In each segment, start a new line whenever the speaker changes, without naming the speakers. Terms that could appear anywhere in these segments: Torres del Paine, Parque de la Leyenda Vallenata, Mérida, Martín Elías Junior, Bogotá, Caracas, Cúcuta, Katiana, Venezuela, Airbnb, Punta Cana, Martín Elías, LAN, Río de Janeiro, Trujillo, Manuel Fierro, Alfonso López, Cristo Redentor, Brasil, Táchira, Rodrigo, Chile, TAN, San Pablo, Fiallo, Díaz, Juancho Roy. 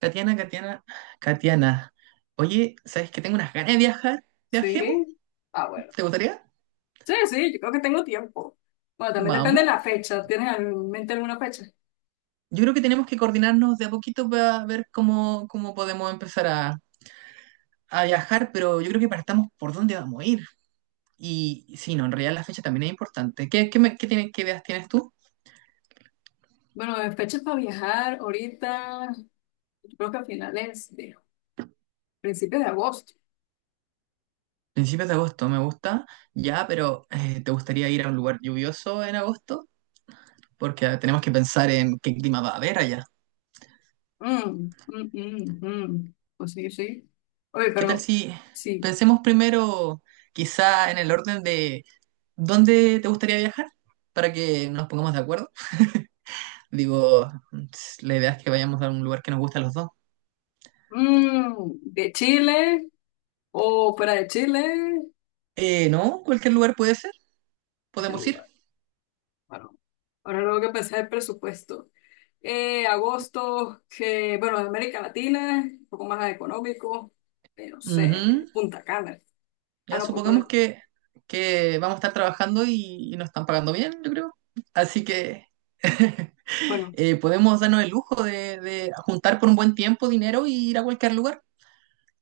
Katiana, Katiana, Katiana. Oye, ¿sabes que tengo unas ganas de viajar? ¿Viajemos?
Sí. Ah, bueno.
¿Te gustaría?
Sí, sí, yo creo que tengo tiempo. Bueno, también depende de
Vamos.
la fecha. ¿Tienes en mente alguna fecha?
Yo creo que tenemos que coordinarnos de a poquito para ver cómo podemos empezar a viajar, pero yo creo que partamos por dónde vamos a ir. Y sí, no, en realidad la fecha también es importante. ¿Qué ideas tienes tú?
Bueno, en fechas para viajar ahorita, yo creo que a finales de principios de agosto.
Principios de agosto, me gusta. Ya, pero ¿te gustaría ir a un lugar lluvioso en agosto? Porque tenemos que pensar en qué clima va a haber allá.
Mm, mm, mm, mm. Pues sí, sí. Oye,
¿Qué tal
pero
si
sí.
pensemos primero quizá en el orden de dónde te gustaría viajar para que nos pongamos de acuerdo? Digo, la idea es que vayamos a un lugar que nos guste a los dos.
Mm, de Chile o fuera de Chile,
No, cualquier lugar puede ser,
¿a qué
podemos ir.
lugar? Bueno, ahora tengo que pensar el presupuesto. Agosto, que, bueno, de América Latina, un poco más económico, no
Ujú.
sé, Punta Cana. Ah,
Ya
no, pues
supongamos
poner,
que vamos a estar trabajando y, nos están pagando bien, yo creo. Así que
bueno,
podemos darnos el lujo de juntar por un buen tiempo dinero y ir a cualquier lugar.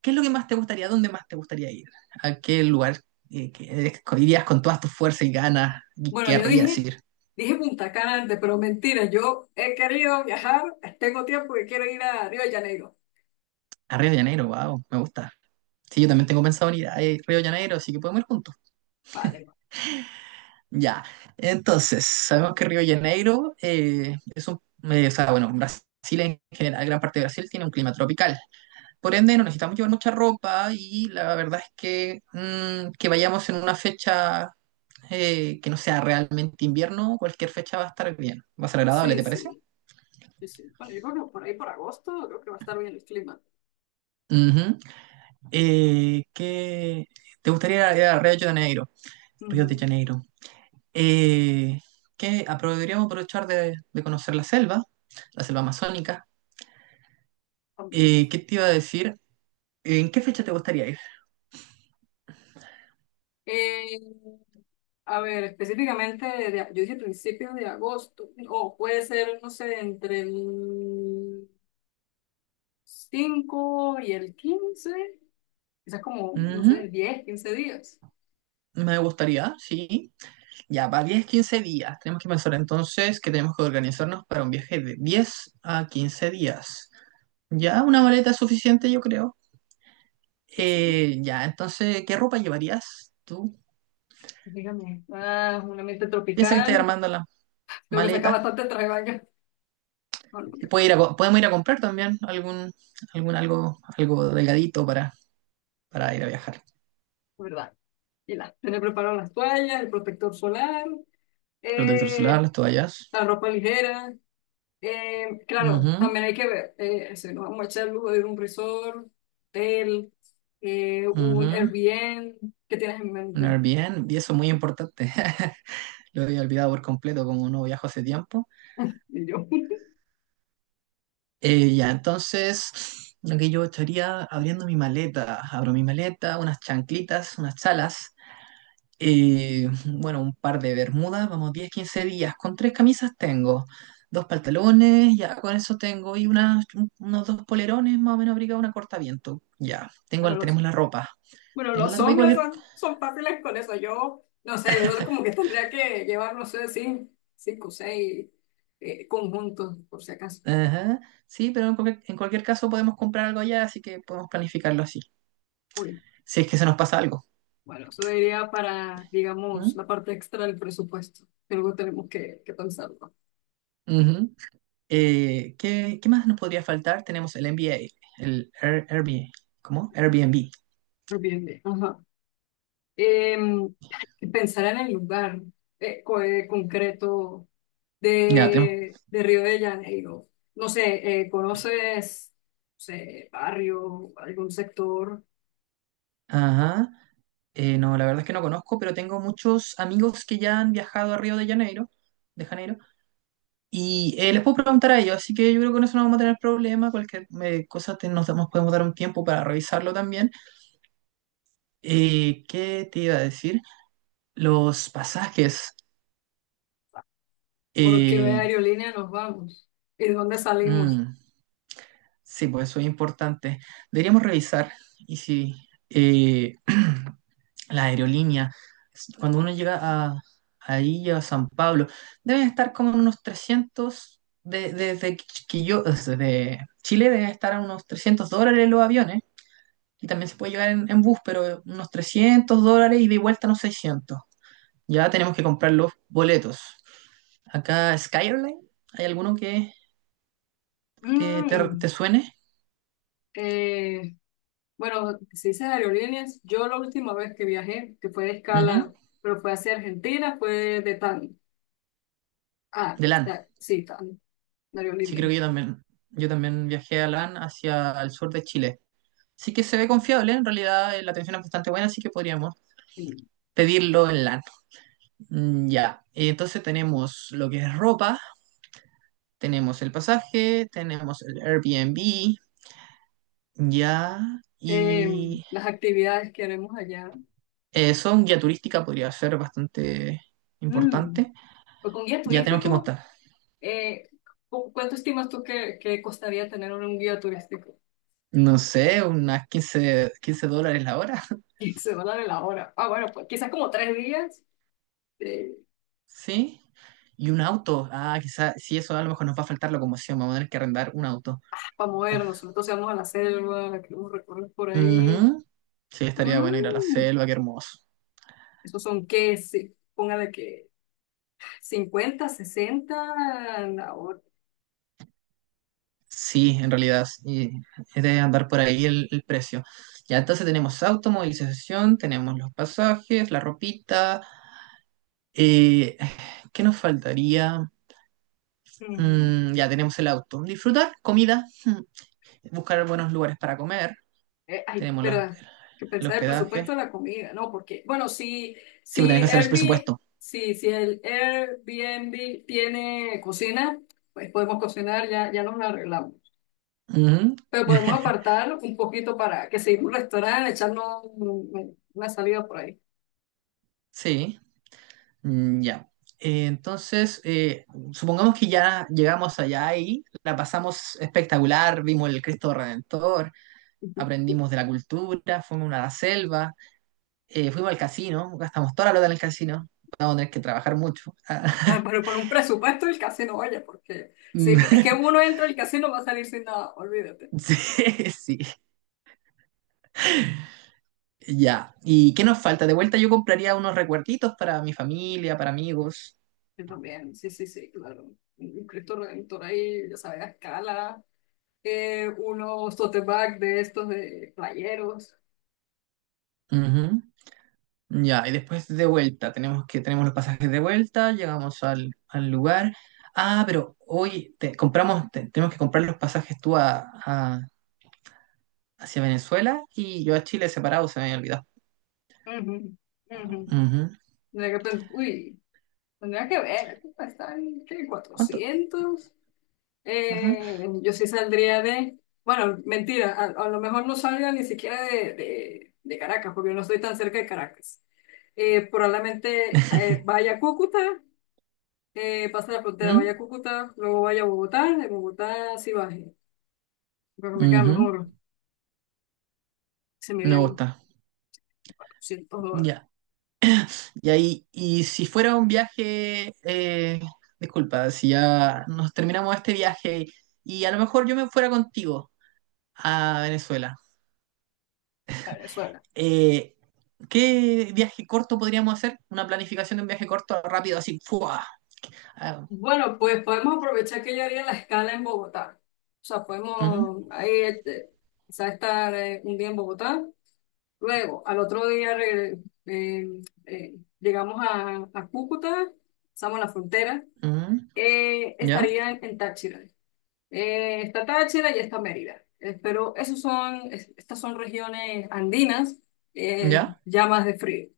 ¿Qué es lo que más te gustaría? ¿Dónde más te gustaría ir? ¿A qué lugar que irías con todas tus fuerzas y ganas y
bueno,
querrías ir?
dije Punta Cana antes, pero mentira, yo he querido viajar, tengo tiempo que quiero ir a Río de Janeiro.
A Río de Janeiro, wow, me gusta. Sí, yo también tengo pensado en ir a Río de Janeiro, así que podemos ir juntos.
Vale, vale.
Ya, entonces, sabemos que Río de Janeiro o sea, bueno, Brasil en general, gran parte de Brasil tiene un clima tropical. Por ende, no necesitamos llevar mucha ropa y la verdad es que que vayamos en una fecha que no sea realmente invierno, cualquier fecha va a estar bien, va a ser agradable,
Sí,
¿te parece?
sí, sí, sí. Bueno, yo creo que por ahí por agosto creo que va a estar bien el clima.
Ujú. Eh, ¿qué- ¿Te gustaría ir a Río de Janeiro? Río
Ujú.
de Janeiro. Eh, ¿Podríamos aprovechar de conocer la selva amazónica?
También.
¿Qué te iba a decir? ¿En qué fecha te gustaría ir?
Eh, a ver, específicamente, yo dije principios de agosto, o puede ser, no sé, entre el 5 y el 15, quizás como, no
Ujú.
sé, 10 15 días.
Me gustaría, sí. Ya, para 10 15 días. Tenemos que pensar entonces que tenemos que organizarnos para un viaje de 10 a 15 días. Ya, una maleta es suficiente, yo creo.
Pues sí,
Ya, entonces, ¿qué ropa llevarías tú?
dígame. Ah, un ambiente
Piensa que estás
tropical,
armando la
lo que saca
maleta.
bastante traje de baño. No, lo voy
Y
a
puede ir a
probar,
co- Podemos ir a comprar también algo delgadito para ir a viajar.
¿verdad? Y la, tener preparado las toallas, el protector solar,
Protector solar,
eh,
las toallas.
la ropa ligera. Claro,
Ujú,
también hay que ver, si nos vamos a echar el lujo de ir a un resort, hotel, un
ujú.
Airbnb, ¿qué tienes en
Un
mente?
Airbnb, y eso es muy importante. Lo había olvidado por completo, como no viajo hace tiempo.
Y yo.
Ya, entonces, lo que yo estaría abriendo mi maleta, abro mi maleta, unas chanclitas, unas chalas, bueno, un par de bermudas, vamos, 10 15 días, con tres camisas tengo, dos pantalones, ya con eso tengo, y unos dos polerones más o menos abrigados, una cortaviento, ya,
bueno,
tengo,
los Bueno,
tenemos la
los
ropa igual
hombres
que...
son fáciles con eso. Yo, no sé, yo como que tendría que llevar, no sé, cinco o seis conjuntos, por si acaso.
Ajá, sí, pero en cualquier caso podemos comprar algo allá, así que podemos planificarlo así,
Uy,
si es que se nos pasa algo.
bueno, eso diría para, digamos,
¿Mm?
la parte extra del presupuesto, que luego tenemos que pensarlo.
Ujú. ¿Qué más nos podría faltar? Tenemos el MBA, el Airbnb. ¿Cómo? Airbnb.
Pero bien, bien, ajá. Em, pensar en el lugar concreto
Ya, tenemos.
de Río de Janeiro. No sé, ¿conoces, no sé, barrio, algún sector?
Ajá. No, la verdad es que no conozco, pero tengo muchos amigos que ya han viajado a Río de Janeiro, y les puedo preguntar a ellos, así que yo creo que en eso no vamos a tener problema, cualquier cosa podemos dar un tiempo para revisarlo también. ¿Qué te iba a decir? Los pasajes.
¿Por qué
eh,
aerolínea nos vamos? ¿Y de dónde salimos?
mm, Sí, pues eso es importante. Deberíamos revisar y si eh, la aerolínea, cuando uno llega ahí a San Pablo, deben estar como en unos 300 desde Chile deben estar a unos $300 los aviones y también se puede llegar en bus, pero unos $300 y de vuelta unos 600. Ya tenemos que comprar los boletos. Acá Skyline, ¿hay alguno que te,
Mm,
te suene?
eh, bueno, si dices aerolíneas, yo la última vez que viajé, que fue de
Ujú.
escala, pero fue hacia Argentina, fue de TAN. Ah,
De LAN.
está, sí, TAN, de
Sí,
aerolínea.
creo que yo también. Yo también viajé a LAN hacia el sur de Chile. Sí que se ve confiable, en realidad la atención es bastante buena, así que podríamos
Mm.
pedirlo en LAN. Mm, ya, y entonces tenemos lo que es ropa, tenemos el pasaje, tenemos el Airbnb, ya,
Eh,
y
las actividades que haremos allá.
eso, un guía turística podría ser bastante
Mm,
importante.
pues con guía
Ya tenemos que
turístico,
contar,
eh, ¿cuánto estimas tú que costaría tener un guía turístico?
no sé, unas quince dólares la hora.
Se va a dar la hora. Ah, bueno, pues quizás como 3 días. eh,
Sí. Y un auto. Ah, quizás, sí, eso a lo mejor nos va a faltar locomoción. Vamos a tener que arrendar un auto.
para
Ah,
movernos. Nosotros íbamos a la selva, la queremos recorrer por ahí.
ujú. Sí, estaría bueno ir a la
Mm,
selva, qué hermoso.
Esos son qué, sí, póngale que 50, 60, la hora.
Sí, en realidad, y es de andar por ahí el precio. Ya entonces tenemos auto, movilización, tenemos los pasajes, la ropita. eh, ¿Qué nos faltaría?
Mm,
Mm, ya tenemos el auto. Disfrutar, comida, buscar buenos lugares para comer.
Ay,
Tenemos los,
verdad, que
el
pensar el presupuesto
hospedaje.
de la comida, ¿no? Porque, bueno, si,
Sí, pues tenés que
si
hacer el
Airbnb,
presupuesto.
si el Airbnb tiene cocina, pues podemos cocinar, ya, ya nos la arreglamos.
Ujú.
Pero podemos apartar un poquito para que seguimos un restaurante, echarnos una salida por ahí.
Sí, mm, ya. Entonces, supongamos que ya llegamos allá y la pasamos espectacular, vimos el Cristo Redentor, aprendimos de la cultura, fuimos a la selva, fuimos al casino, gastamos toda la plata en el casino, vamos a tener que trabajar mucho.
Claro, pero con un presupuesto el casino, oye, porque si
Mm,
es que uno entra al casino va a salir sin nada, olvídate.
sí, sí, ya. ¿Y qué nos falta? De vuelta yo compraría unos recuerditos para mi familia, para amigos.
Yo también, sí, sí, sí, claro. Un Cristo Redentor ahí, ya sabes, a escala, unos tote bag de estos de playeros.
Ya, y después de vuelta, tenemos los pasajes de vuelta, llegamos al lugar. Ah, pero hoy tenemos que comprar los pasajes tú hacia Venezuela y yo a Chile separado, se me había olvidado.
Ujú, ujú.
Ujú.
Uy, tendría que ver, aquí está en ¿qué?
¿Cuánto?
400.
Ajá.
Yo sí saldría de, bueno, mentira, a lo mejor no salga ni siquiera de Caracas, porque no estoy tan cerca de Caracas. Probablemente vaya a Cúcuta, pase la frontera, vaya
¿Mm?
a Cúcuta, luego vaya a Bogotá, de Bogotá sí baje, creo que me queda
Ujú.
mejor, se me
Me
irían
gusta.
$400.
Ya. Y ahí, y si fuera un viaje, disculpa, si ya nos terminamos este viaje y a lo mejor yo me fuera contigo a Venezuela.
Venezuela.
Eh, ¿Qué viaje corto podríamos hacer? Una planificación de un viaje corto rápido, así. ¡Fua! Ah,
Bueno, pues podemos aprovechar que yo haría la escala en Bogotá, o sea,
ujú,
podemos ahí, este, quizá estar un día en Bogotá. Luego, al otro día llegamos a Cúcuta, pasamos la frontera,
ujú, ¿ya?
estaría en Táchira. Está Táchira y está Mérida. Pero esos son, estas son regiones andinas,
¿Ya?
ya más de frío.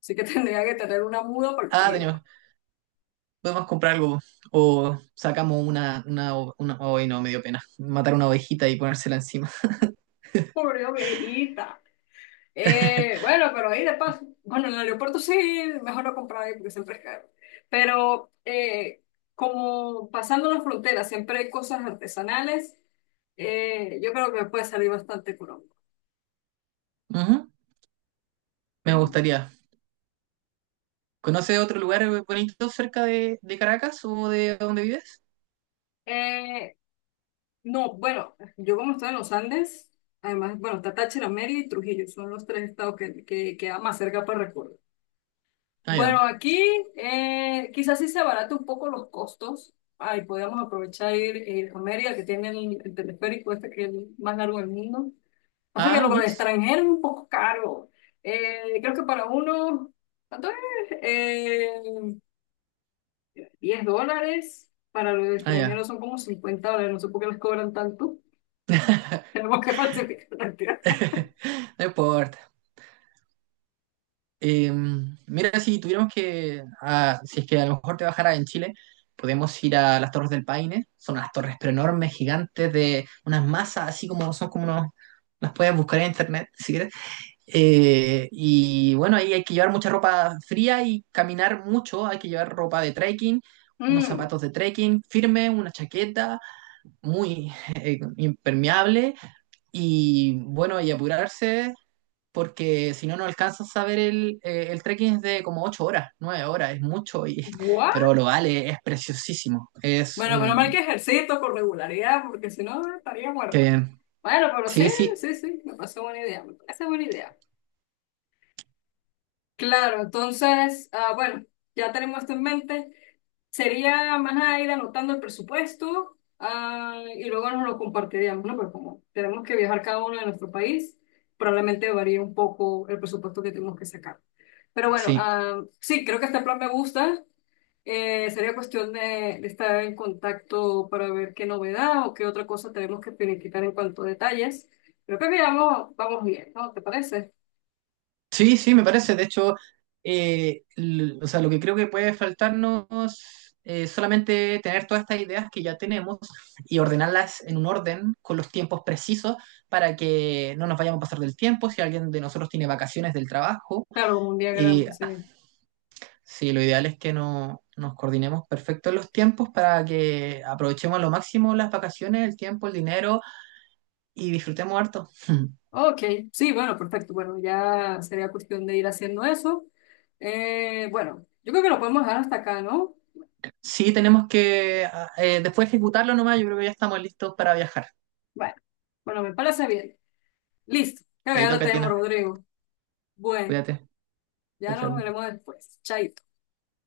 Así que tendría que tener una muda para el
Ah,
frío.
tenemos, podemos comprar algo. O sacamos una, ay, no, me dio pena. Matar una ovejita y ponérsela encima.
Pobre ovejita. Bueno, pero ahí de paso. Bueno, en el aeropuerto sí, mejor no comprar ahí porque siempre es caro. Pero como pasando las fronteras, siempre hay cosas artesanales. Yo creo que me puede salir bastante económico.
Ujú, me
Mm.
gustaría. ¿Conoce otro lugar bonito cerca de Caracas o de donde vives?
Eh, no, bueno, yo como estoy en los Andes, además, bueno, está Táchira, Mérida y Trujillo, son los tres estados que queda más cerca para recorrer.
Ah,
Bueno,
ya.
aquí quizás sí se abarata un poco los costos. Ahí podríamos aprovechar ir a Mérida, que tiene el teleférico este que es el más largo del mundo. O sea que lo
Ah,
del
Mitch.
extranjero es un poco caro. Creo que para uno, ¿cuánto es? Eh, $10. Para los
Ah,
extranjeros
ya.
son como $50. No sé por qué les cobran tanto. Tenemos que falsificar la cantidad.
No importa. Mira, si tuviéramos que, si es que a lo mejor te bajara en Chile, podemos ir a las Torres del Paine. Son unas torres pero enormes, gigantes, de unas masas, así como son como unos, las puedes buscar en internet si quieres. Y bueno, ahí hay que llevar mucha ropa fría y caminar mucho. Hay que llevar ropa de trekking, unos
Mm,
zapatos de trekking firme, una chaqueta muy impermeable y bueno, y apurarse porque si no, no alcanzas a ver el trekking es de como 8 horas, 9 horas, es mucho, y, pero lo vale, es preciosísimo. Es
Bueno, menos mal
un...
que ejercito con regularidad, porque si no estaría
Qué
muerta.
bien.
Bueno, pero sí,
Sí, sí,
sí, sí, me parece buena idea, me parece buena idea. Claro, entonces, ah, bueno, ya tenemos esto en mente. Sería más nada ir anotando el presupuesto, y luego nos lo compartiríamos, ¿no? Pero como tenemos que viajar cada uno de nuestro país, probablemente varíe un poco el presupuesto que tenemos que sacar. Pero bueno,
sí.
sí, creo que este plan me gusta. Sería cuestión de estar en contacto para ver qué novedad o qué otra cosa tenemos que finiquitar en cuanto a detalles. Creo que miramos, vamos bien, ¿no? ¿Te parece?
Sí, sí, me parece. De hecho, o sea, lo que creo que puede faltarnos es solamente tener todas estas ideas que ya tenemos y ordenarlas en un orden con los tiempos precisos para que no nos vayamos a pasar del tiempo. Si alguien de nosotros tiene vacaciones del trabajo,
Claro, como un diagrama,
y
sí.
sí, lo ideal es que no, nos coordinemos perfecto en los tiempos para que aprovechemos a lo máximo las vacaciones, el tiempo, el dinero y disfrutemos harto.
Ok, sí, bueno, perfecto. Bueno, ya sería cuestión de ir haciendo eso. Bueno, yo creo que lo podemos dejar hasta acá, ¿no?
Sí, tenemos que después ejecutarlo nomás. Yo creo que ya estamos listos para viajar.
Bueno, bueno, me parece bien. Listo. Creo que ya
Chaito,
lo tenemos,
Katiana.
Rodrigo. Bueno,
Cuídate. Chao,
ya nos
chao.
veremos después. Chaito.